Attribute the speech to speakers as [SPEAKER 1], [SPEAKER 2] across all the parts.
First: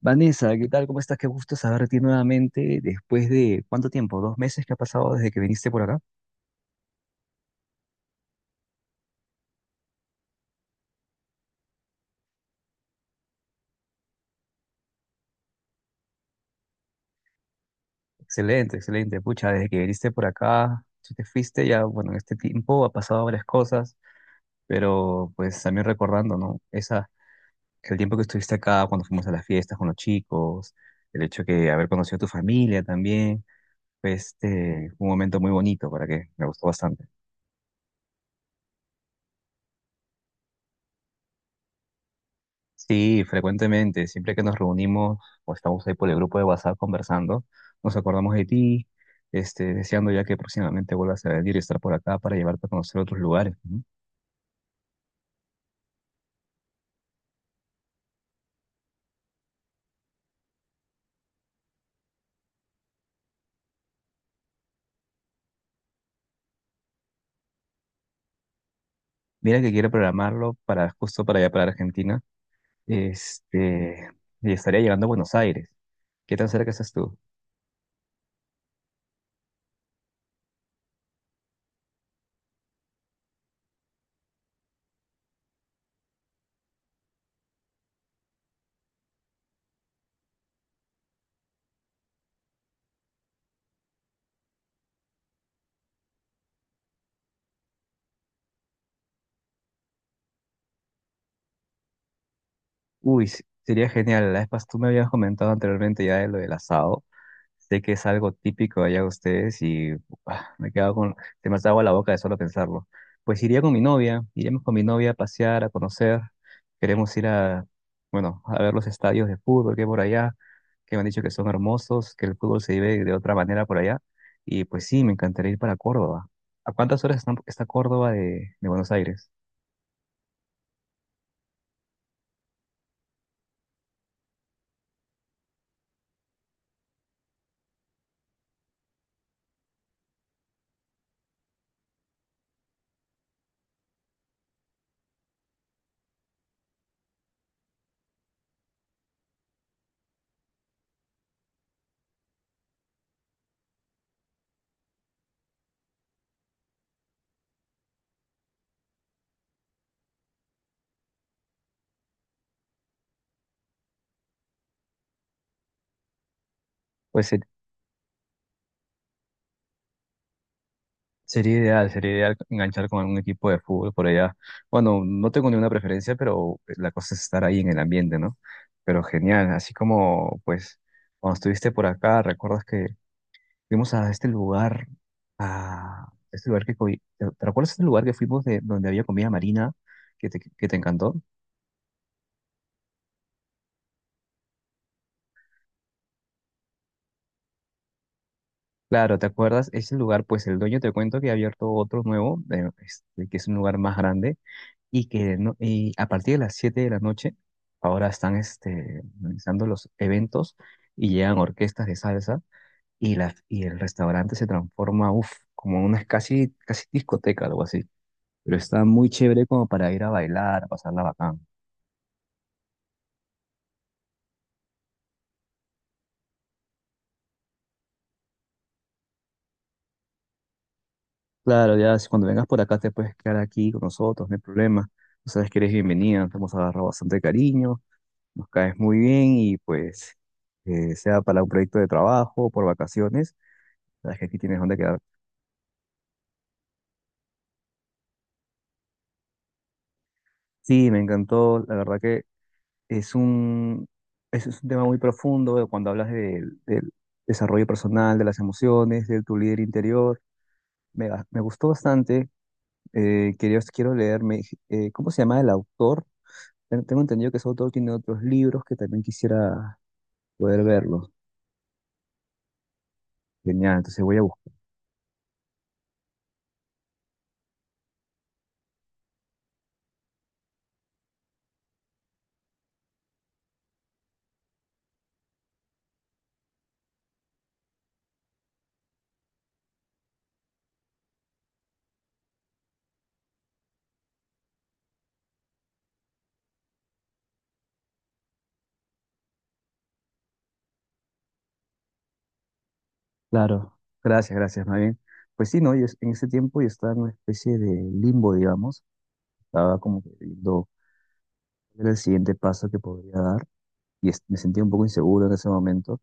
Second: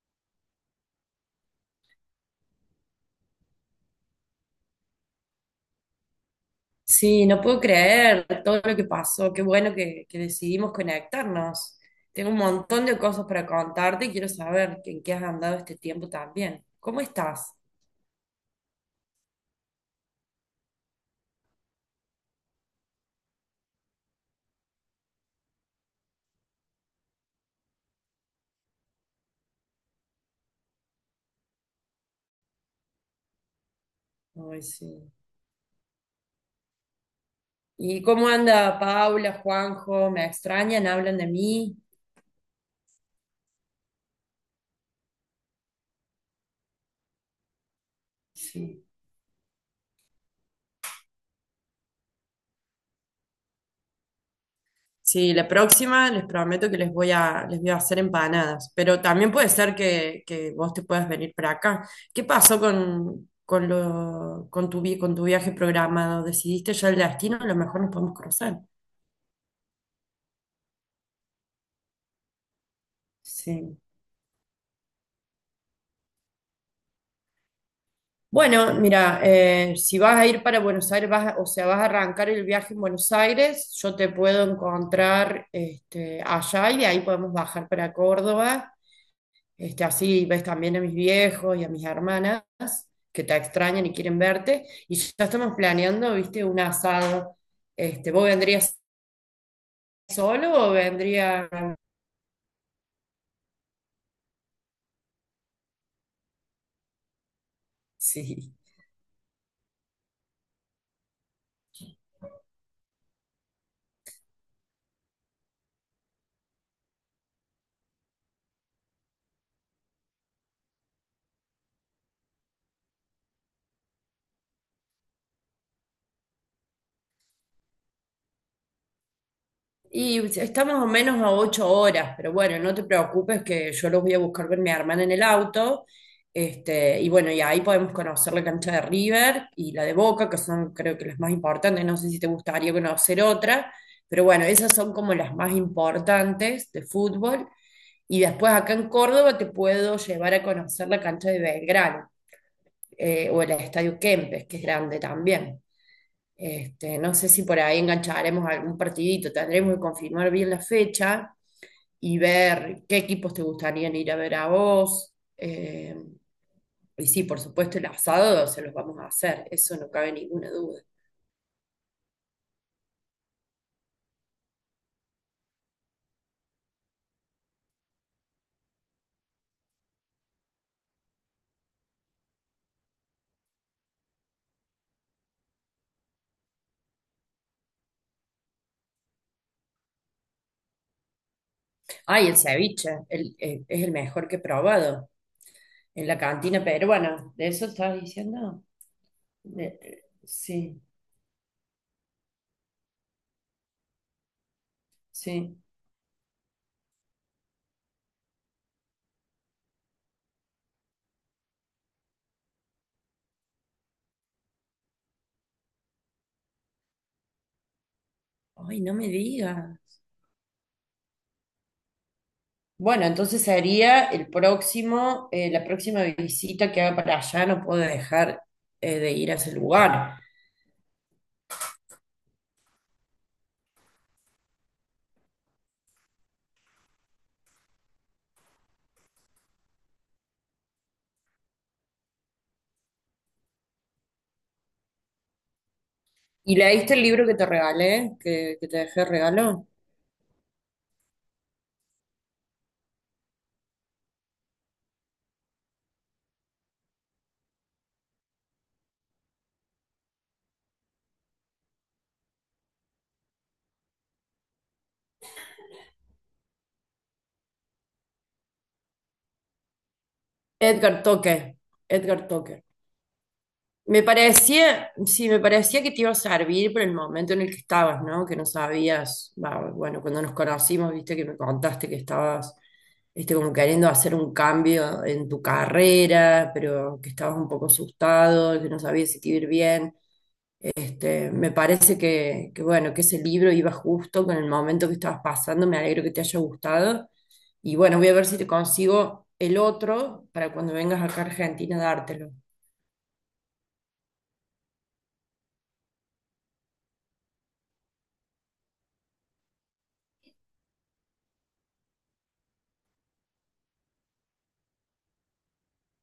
[SPEAKER 1] Vanessa, ¿qué tal? ¿Cómo estás? Qué gusto saber de ti nuevamente después de ¿cuánto tiempo? ¿2 meses que ha pasado desde que viniste por acá?
[SPEAKER 2] Sí, no puedo creer todo lo que pasó. Qué bueno que decidimos conectarnos. Tengo un montón de cosas para contarte y quiero saber en qué has andado este tiempo también. ¿Cómo estás?
[SPEAKER 1] Excelente, excelente. Pucha, desde que viniste por acá, si te fuiste ya, bueno, en este tiempo ha pasado varias cosas, pero pues también recordando, ¿no? El tiempo que estuviste acá, cuando fuimos a las fiestas con los chicos, el hecho de haber conocido a tu familia también, fue
[SPEAKER 2] Ay,
[SPEAKER 1] un
[SPEAKER 2] sí.
[SPEAKER 1] momento muy bonito. ¿Para que Me gustó bastante.
[SPEAKER 2] ¿Y cómo anda Paula, Juanjo? ¿Me extrañan? ¿Hablan de mí?
[SPEAKER 1] Sí, frecuentemente, siempre que nos reunimos o estamos ahí por el grupo de WhatsApp conversando, nos acordamos de
[SPEAKER 2] Sí.
[SPEAKER 1] ti, deseando ya que próximamente vuelvas a venir y estar por acá para llevarte a conocer otros lugares, ¿no?
[SPEAKER 2] Sí, la próxima les prometo que les voy a hacer empanadas, pero también puede ser que vos te puedas venir para acá. ¿Qué pasó con, lo, con, tu, vi- con tu viaje programado? ¿Decidiste ya el destino? A lo mejor nos podemos cruzar.
[SPEAKER 1] Mira que quiero programarlo para justo para allá, para Argentina,
[SPEAKER 2] Sí.
[SPEAKER 1] este, y estaría llegando a Buenos Aires. ¿Qué tan cerca estás tú?
[SPEAKER 2] Bueno, mira, si vas a ir para Buenos Aires, o sea, vas a arrancar el viaje en Buenos Aires, yo te puedo encontrar este, allá y de ahí podemos bajar para Córdoba. Este, así ves también a mis viejos y a mis hermanas que te extrañan y quieren verte. Y ya estamos planeando, viste, un asado. Este, ¿vos vendrías solo o vendría?
[SPEAKER 1] Uy, sería genial. Tú me habías comentado anteriormente ya de lo del asado. Sé que es algo
[SPEAKER 2] Sí.
[SPEAKER 1] típico allá de ustedes y, ah, me quedo con, se me hace agua la boca de solo pensarlo. Pues iríamos con mi novia a pasear, a conocer. Queremos ir bueno, a ver los estadios de fútbol que hay por allá, que me han dicho que son hermosos, que el fútbol se vive de otra manera por allá. Y pues sí, me encantaría ir para Córdoba. ¿A cuántas horas está Córdoba de Buenos Aires?
[SPEAKER 2] Y está más o menos a 8 horas, pero bueno, no te preocupes que yo los voy a buscar con mi hermana en el auto. Este, y bueno, y ahí podemos conocer la cancha de River y la de Boca, que son creo que las más importantes. No sé si te gustaría conocer otra, pero bueno, esas son como las más importantes de fútbol. Y después acá en Córdoba te puedo llevar a conocer la cancha de Belgrano, o el Estadio Kempes, que es grande también. Este, no sé si por ahí engancharemos algún partidito, tendremos que confirmar bien la fecha y ver qué equipos te gustarían ir a ver a vos. Y sí,
[SPEAKER 1] Pues
[SPEAKER 2] por supuesto, el asado se los vamos a hacer, eso no cabe ninguna duda.
[SPEAKER 1] sería ideal, sería ideal enganchar con algún equipo de fútbol por allá. Bueno, no tengo ninguna preferencia, pero pues, la cosa es estar ahí en el ambiente, ¿no? Pero genial, así como, pues, cuando estuviste por acá, recuerdas que fuimos a este lugar. a este lugar que... co- ¿Te te recuerdas este lugar que fuimos de donde había comida marina que te encantó?
[SPEAKER 2] Ay, el ceviche, es el mejor que he probado en la cantina peruana, ¿de eso estabas diciendo?
[SPEAKER 1] Claro, ¿te acuerdas? Ese lugar, pues el dueño
[SPEAKER 2] Sí.
[SPEAKER 1] te cuento que ha abierto otro nuevo, que es un lugar más grande, y que no-
[SPEAKER 2] Sí.
[SPEAKER 1] y a partir de las 7 de la noche ahora están organizando los eventos y llegan orquestas de salsa y el restaurante se transforma, uff, como una casi, casi discoteca, algo así. Pero
[SPEAKER 2] Ay,
[SPEAKER 1] está
[SPEAKER 2] no me
[SPEAKER 1] muy chévere como para
[SPEAKER 2] digas.
[SPEAKER 1] ir a bailar, a pasarla bacán.
[SPEAKER 2] Bueno, entonces sería el próximo, la próxima visita que haga para allá, no puedo dejar de ir a ese lugar.
[SPEAKER 1] Claro, ya si cuando vengas por acá te puedes quedar aquí con nosotros, no hay problema. Tú sabes que eres bienvenida, te hemos agarrado bastante cariño, nos caes muy bien y pues sea para un proyecto de trabajo, por vacaciones, sabes que aquí tienes donde quedar.
[SPEAKER 2] ¿Y leíste el libro que te regalé, que te dejé regalo?
[SPEAKER 1] Sí, me encantó. La verdad que es un, es un tema muy profundo, cuando hablas del desarrollo personal, de las emociones, de tu líder interior. Me gustó bastante. Quiero leerme. ¿Cómo se llama el autor? Tengo entendido que ese autor tiene otros libros que también quisiera poder
[SPEAKER 2] Edgar
[SPEAKER 1] verlos.
[SPEAKER 2] Toque, Edgar Toque.
[SPEAKER 1] Genial,
[SPEAKER 2] Me
[SPEAKER 1] entonces voy a buscar.
[SPEAKER 2] parecía, sí, me parecía que te iba a servir por el momento en el que estabas, ¿no? Que no sabías, va, bueno, cuando nos conocimos, viste que me contaste que estabas, este, como queriendo hacer un cambio en tu carrera, pero que estabas un poco asustado, que no sabías si te iba a ir bien. Este, me parece bueno, que ese libro iba justo con el momento que estabas pasando, me alegro que te haya gustado. Y bueno, voy a ver si te consigo el otro para cuando vengas acá a Argentina dártelo.
[SPEAKER 1] Claro, gracias, gracias, más bien. Pues sí, ¿no? En ese tiempo yo estaba en una especie de limbo, digamos. Estaba como que viendo cuál era el siguiente paso que podría dar, y me sentía un poco inseguro en ese momento,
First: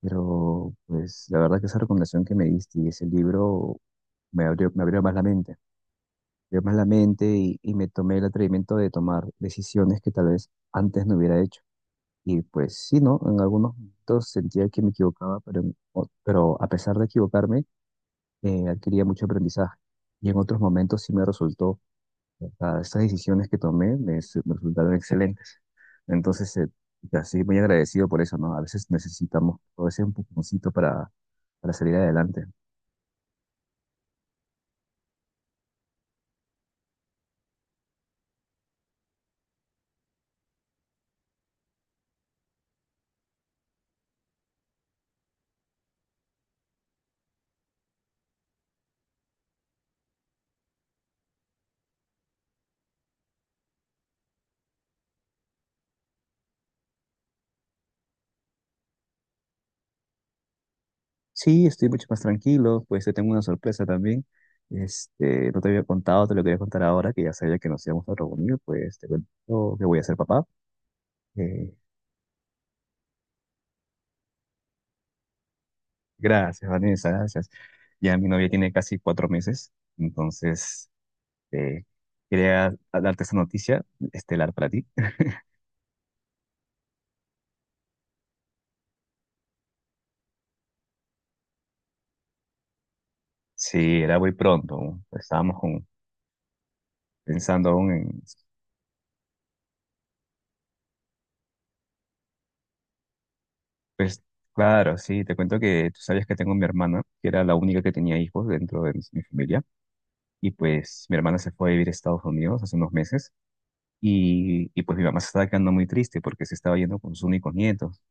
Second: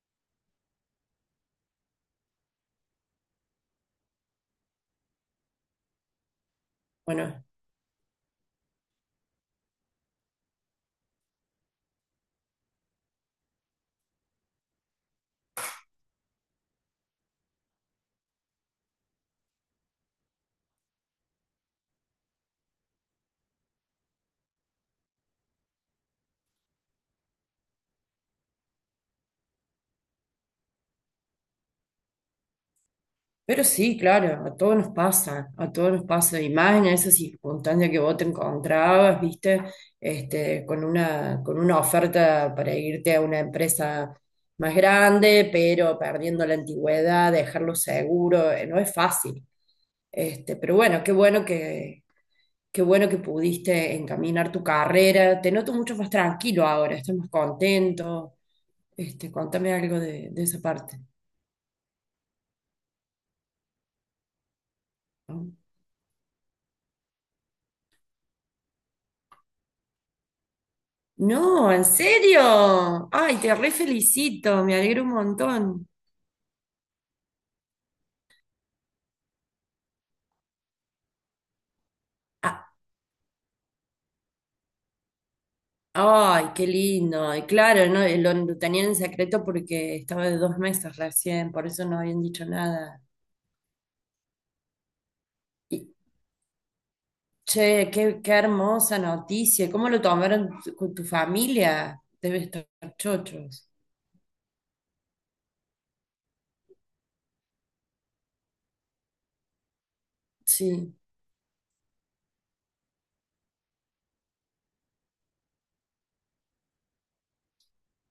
[SPEAKER 1] pero pues la verdad que esa recomendación que me diste y ese libro me abrió más la mente, me abrió más la mente,
[SPEAKER 2] Bueno.
[SPEAKER 1] y me tomé el atrevimiento de tomar decisiones que tal vez antes no hubiera hecho. Y pues sí, ¿no? En algunos momentos sentía que me equivocaba, pero, pero a pesar de equivocarme, adquiría mucho aprendizaje. Y en otros momentos sí me resultó, o sea, estas decisiones que tomé me resultaron excelentes. Entonces, ya, sí, muy agradecido por eso, ¿no? A veces necesitamos todo ese empujoncito para salir adelante.
[SPEAKER 2] Pero sí, claro, a todos nos pasa, a todos nos pasa, y más en esa circunstancia que vos te encontrabas, viste, este, con una oferta para irte a una empresa más grande, pero perdiendo la antigüedad, dejarlo seguro, no es fácil. Este, pero bueno, qué bueno que pudiste encaminar tu carrera. Te noto mucho más tranquilo ahora, estás más contento. Este, contame algo de esa parte,
[SPEAKER 1] Sí, estoy mucho más tranquilo, pues te tengo una sorpresa también. Este,
[SPEAKER 2] ¿no?
[SPEAKER 1] no te había contado, te lo quería contar ahora, que ya sabía que nos íbamos a reunir, pues te cuento que voy a ser papá.
[SPEAKER 2] No,
[SPEAKER 1] Eh,
[SPEAKER 2] ¿en serio? Ay, te re felicito, me alegro un montón.
[SPEAKER 1] Gracias, Vanessa, gracias. Ya mi novia tiene casi 4 meses, entonces eh,
[SPEAKER 2] Ah,
[SPEAKER 1] quería darte esa noticia estelar para ti.
[SPEAKER 2] ay, qué lindo. Y claro, no, lo tenían en secreto porque estaba de 2 meses recién, por eso no habían dicho nada.
[SPEAKER 1] Sí, era muy pronto. Estábamos
[SPEAKER 2] Y,
[SPEAKER 1] pensando
[SPEAKER 2] che,
[SPEAKER 1] aún en.
[SPEAKER 2] qué hermosa noticia. ¿Cómo lo tomaron con tu familia? Debe estar chochos.
[SPEAKER 1] Pues claro, sí, te cuento que tú sabías que tengo mi hermana, que era la única que tenía hijos dentro de mi familia, y
[SPEAKER 2] Sí,
[SPEAKER 1] pues mi hermana se fue a vivir a Estados Unidos hace unos meses, y pues mi mamá se estaba quedando muy triste porque se estaba yendo con sus únicos nietos.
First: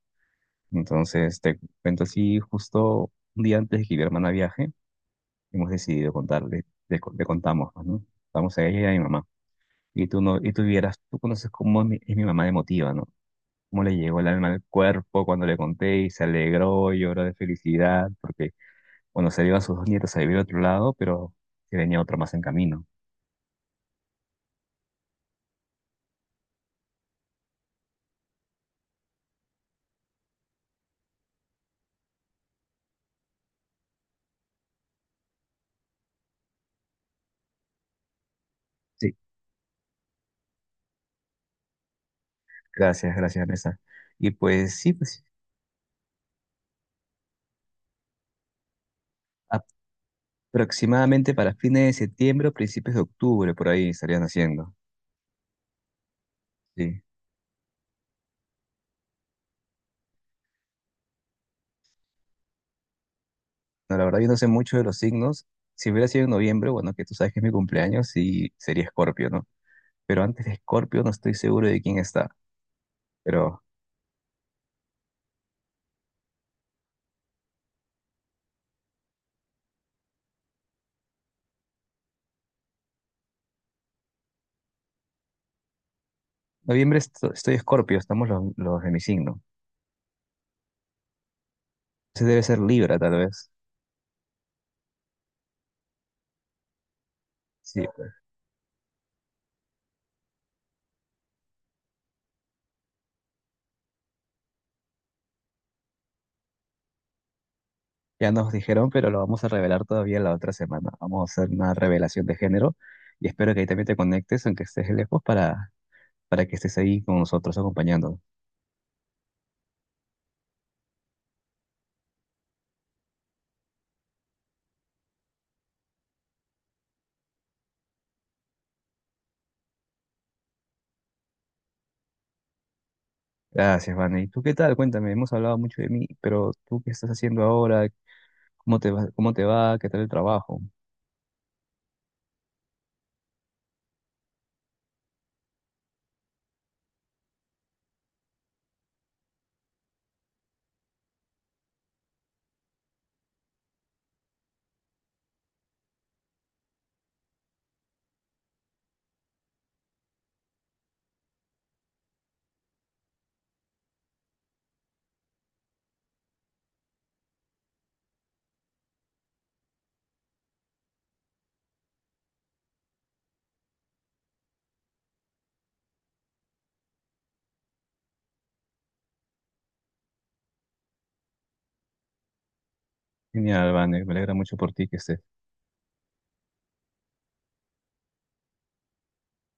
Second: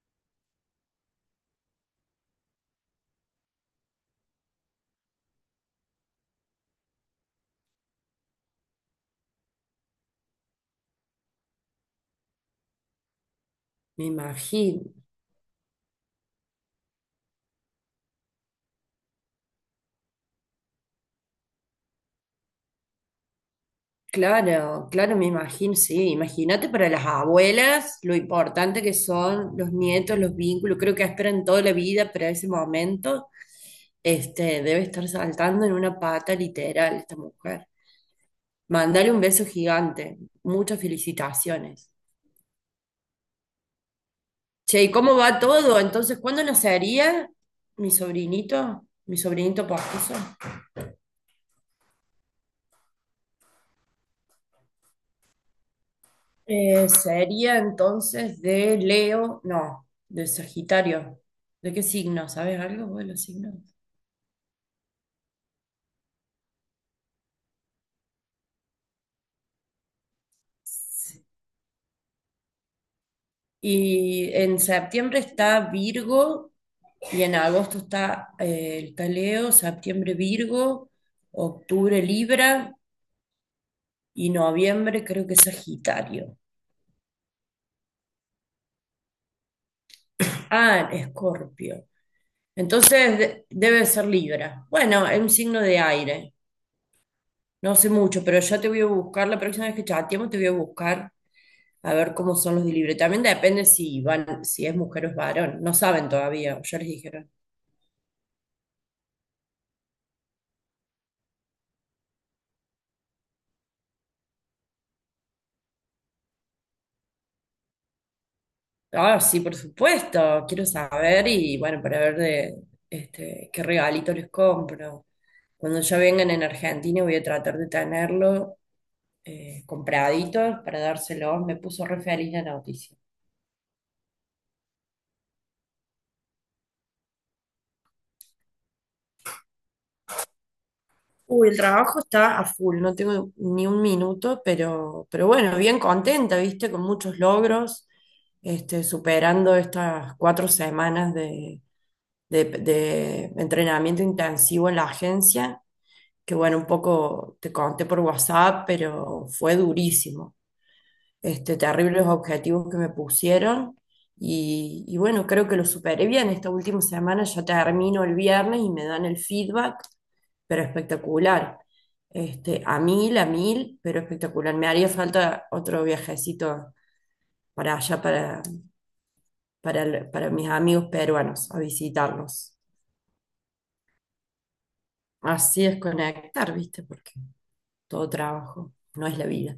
[SPEAKER 1] Entonces te cuento así, justo un día antes de que mi hermana viaje, hemos decidido contarle. Le contamos, pues, ¿no? Contamos a ella y a mi mamá. Y tú no, y tú vieras, tú conoces cómo es mi mamá emotiva, ¿no? Cómo le
[SPEAKER 2] me
[SPEAKER 1] llegó el alma al
[SPEAKER 2] imagino.
[SPEAKER 1] cuerpo cuando le conté y se alegró, lloró de felicidad. Porque Bueno, se iban sus 2 nietos a vivir a otro lado, pero que venía otro más en camino.
[SPEAKER 2] Claro, claro, me imagino, sí. Imagínate para las abuelas lo importante que son los nietos, los vínculos. Creo que esperan toda la vida para ese momento. Este, debe estar saltando en una pata literal esta mujer. Mandale
[SPEAKER 1] Sí,
[SPEAKER 2] un beso gigante. Muchas felicitaciones.
[SPEAKER 1] gracias, gracias, Vanessa. Y pues
[SPEAKER 2] Che, ¿y
[SPEAKER 1] sí,
[SPEAKER 2] cómo
[SPEAKER 1] pues
[SPEAKER 2] va todo? Entonces, ¿cuándo nacería mi sobrinito? Mi sobrinito postizo.
[SPEAKER 1] aproximadamente para fines de septiembre o principios de octubre, por ahí estarían haciendo. Sí.
[SPEAKER 2] Sería entonces de Leo, no, de Sagitario. ¿De qué signo? ¿Sabes algo vos de los signos?
[SPEAKER 1] No, la verdad yo no sé mucho de los signos. Si hubiera sido en noviembre, bueno, que tú sabes que es mi cumpleaños, sí sería Escorpio, ¿no? Pero antes de Escorpio no
[SPEAKER 2] Sí.
[SPEAKER 1] estoy seguro de quién está. Pero
[SPEAKER 2] Y en septiembre está Virgo y en agosto está el Leo. Septiembre Virgo, octubre Libra y noviembre creo que Sagitario.
[SPEAKER 1] noviembre estoy Escorpio, estamos los de mi signo.
[SPEAKER 2] Ah, Escorpio.
[SPEAKER 1] Ese debe ser Libra, tal
[SPEAKER 2] Entonces
[SPEAKER 1] vez.
[SPEAKER 2] debe ser Libra. Bueno, es un signo de aire. No
[SPEAKER 1] Sí,
[SPEAKER 2] sé mucho, pero ya te voy a buscar, la próxima vez que chateemos te voy a buscar a ver cómo son los de libre. También depende si van, si es mujer o es varón. No saben todavía, ya les dijeron.
[SPEAKER 1] ya nos dijeron, pero lo vamos a revelar todavía la otra semana. Vamos a hacer una revelación de género, y espero que ahí también te conectes, aunque estés lejos, para que estés ahí con nosotros acompañándonos.
[SPEAKER 2] Ah, sí, por supuesto, quiero saber y bueno, para ver de este, qué regalito les compro. Cuando ya vengan en Argentina voy a tratar de tenerlo compraditos para dárselos. Me puso re feliz la noticia.
[SPEAKER 1] Gracias, Vane. ¿Y tú qué tal? Cuéntame, hemos hablado mucho de mí, pero ¿tú qué estás haciendo ahora? ¿Cómo te va? ¿Cómo te va? ¿Qué tal el trabajo?
[SPEAKER 2] Uy, el trabajo está a full, no tengo ni un minuto, pero bueno, bien contenta, viste, con muchos logros, este, superando estas 4 semanas de entrenamiento intensivo en la agencia, que bueno, un poco te conté por WhatsApp, pero fue durísimo este, terribles objetivos que me pusieron. Y bueno, creo que lo superé bien. Esta última semana ya termino el viernes y me dan el feedback, pero espectacular. Este, a mil, pero espectacular. Me haría falta otro viajecito para allá, para mis amigos peruanos, a visitarlos.
[SPEAKER 1] Genial, Vane. Me alegra mucho por ti que estés.
[SPEAKER 2] Así es conectar, ¿viste? Porque todo trabajo no es la vida.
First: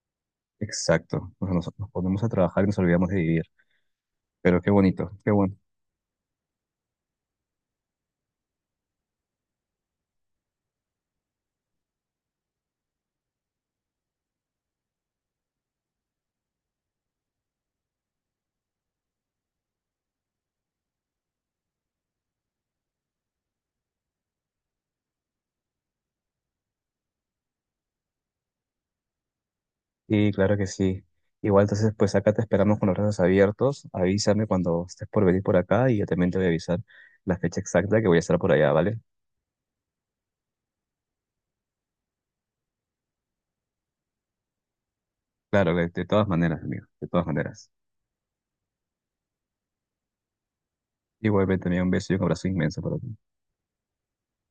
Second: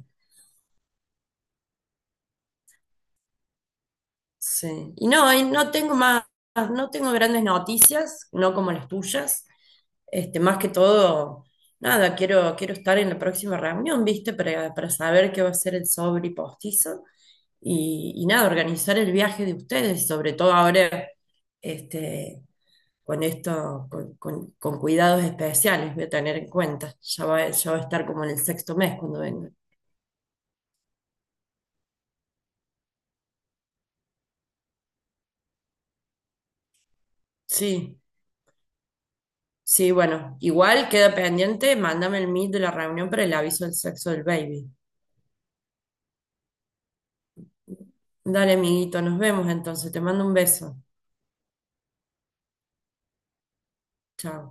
[SPEAKER 1] Exacto. Nos ponemos a trabajar y nos olvidamos de vivir. Pero qué
[SPEAKER 2] Sí.
[SPEAKER 1] bonito, qué
[SPEAKER 2] Y
[SPEAKER 1] bueno.
[SPEAKER 2] no tengo más, no tengo grandes noticias, no como las tuyas. Este, más que todo, nada, quiero estar en la próxima reunión, ¿viste? Para saber qué va a ser el sobre y postizo. Y nada, organizar el viaje de ustedes, sobre todo ahora, este, con esto, con cuidados especiales, voy a tener en cuenta. Ya va a estar como en el sexto mes cuando venga.
[SPEAKER 1] Sí, claro que sí. Igual entonces, pues acá te esperamos con los brazos abiertos. Avísame cuando estés por venir por acá y yo también te voy a avisar la fecha
[SPEAKER 2] Sí.
[SPEAKER 1] exacta que voy a estar por allá, ¿vale?
[SPEAKER 2] Sí, bueno, igual queda pendiente, mándame el meet de la reunión para el aviso del sexo del baby.
[SPEAKER 1] Claro, de todas maneras, amigo, de todas maneras.
[SPEAKER 2] Dale, amiguito, nos vemos entonces, te mando un beso.
[SPEAKER 1] Igualmente, amigo, un beso y un abrazo inmenso para ti.
[SPEAKER 2] Chao.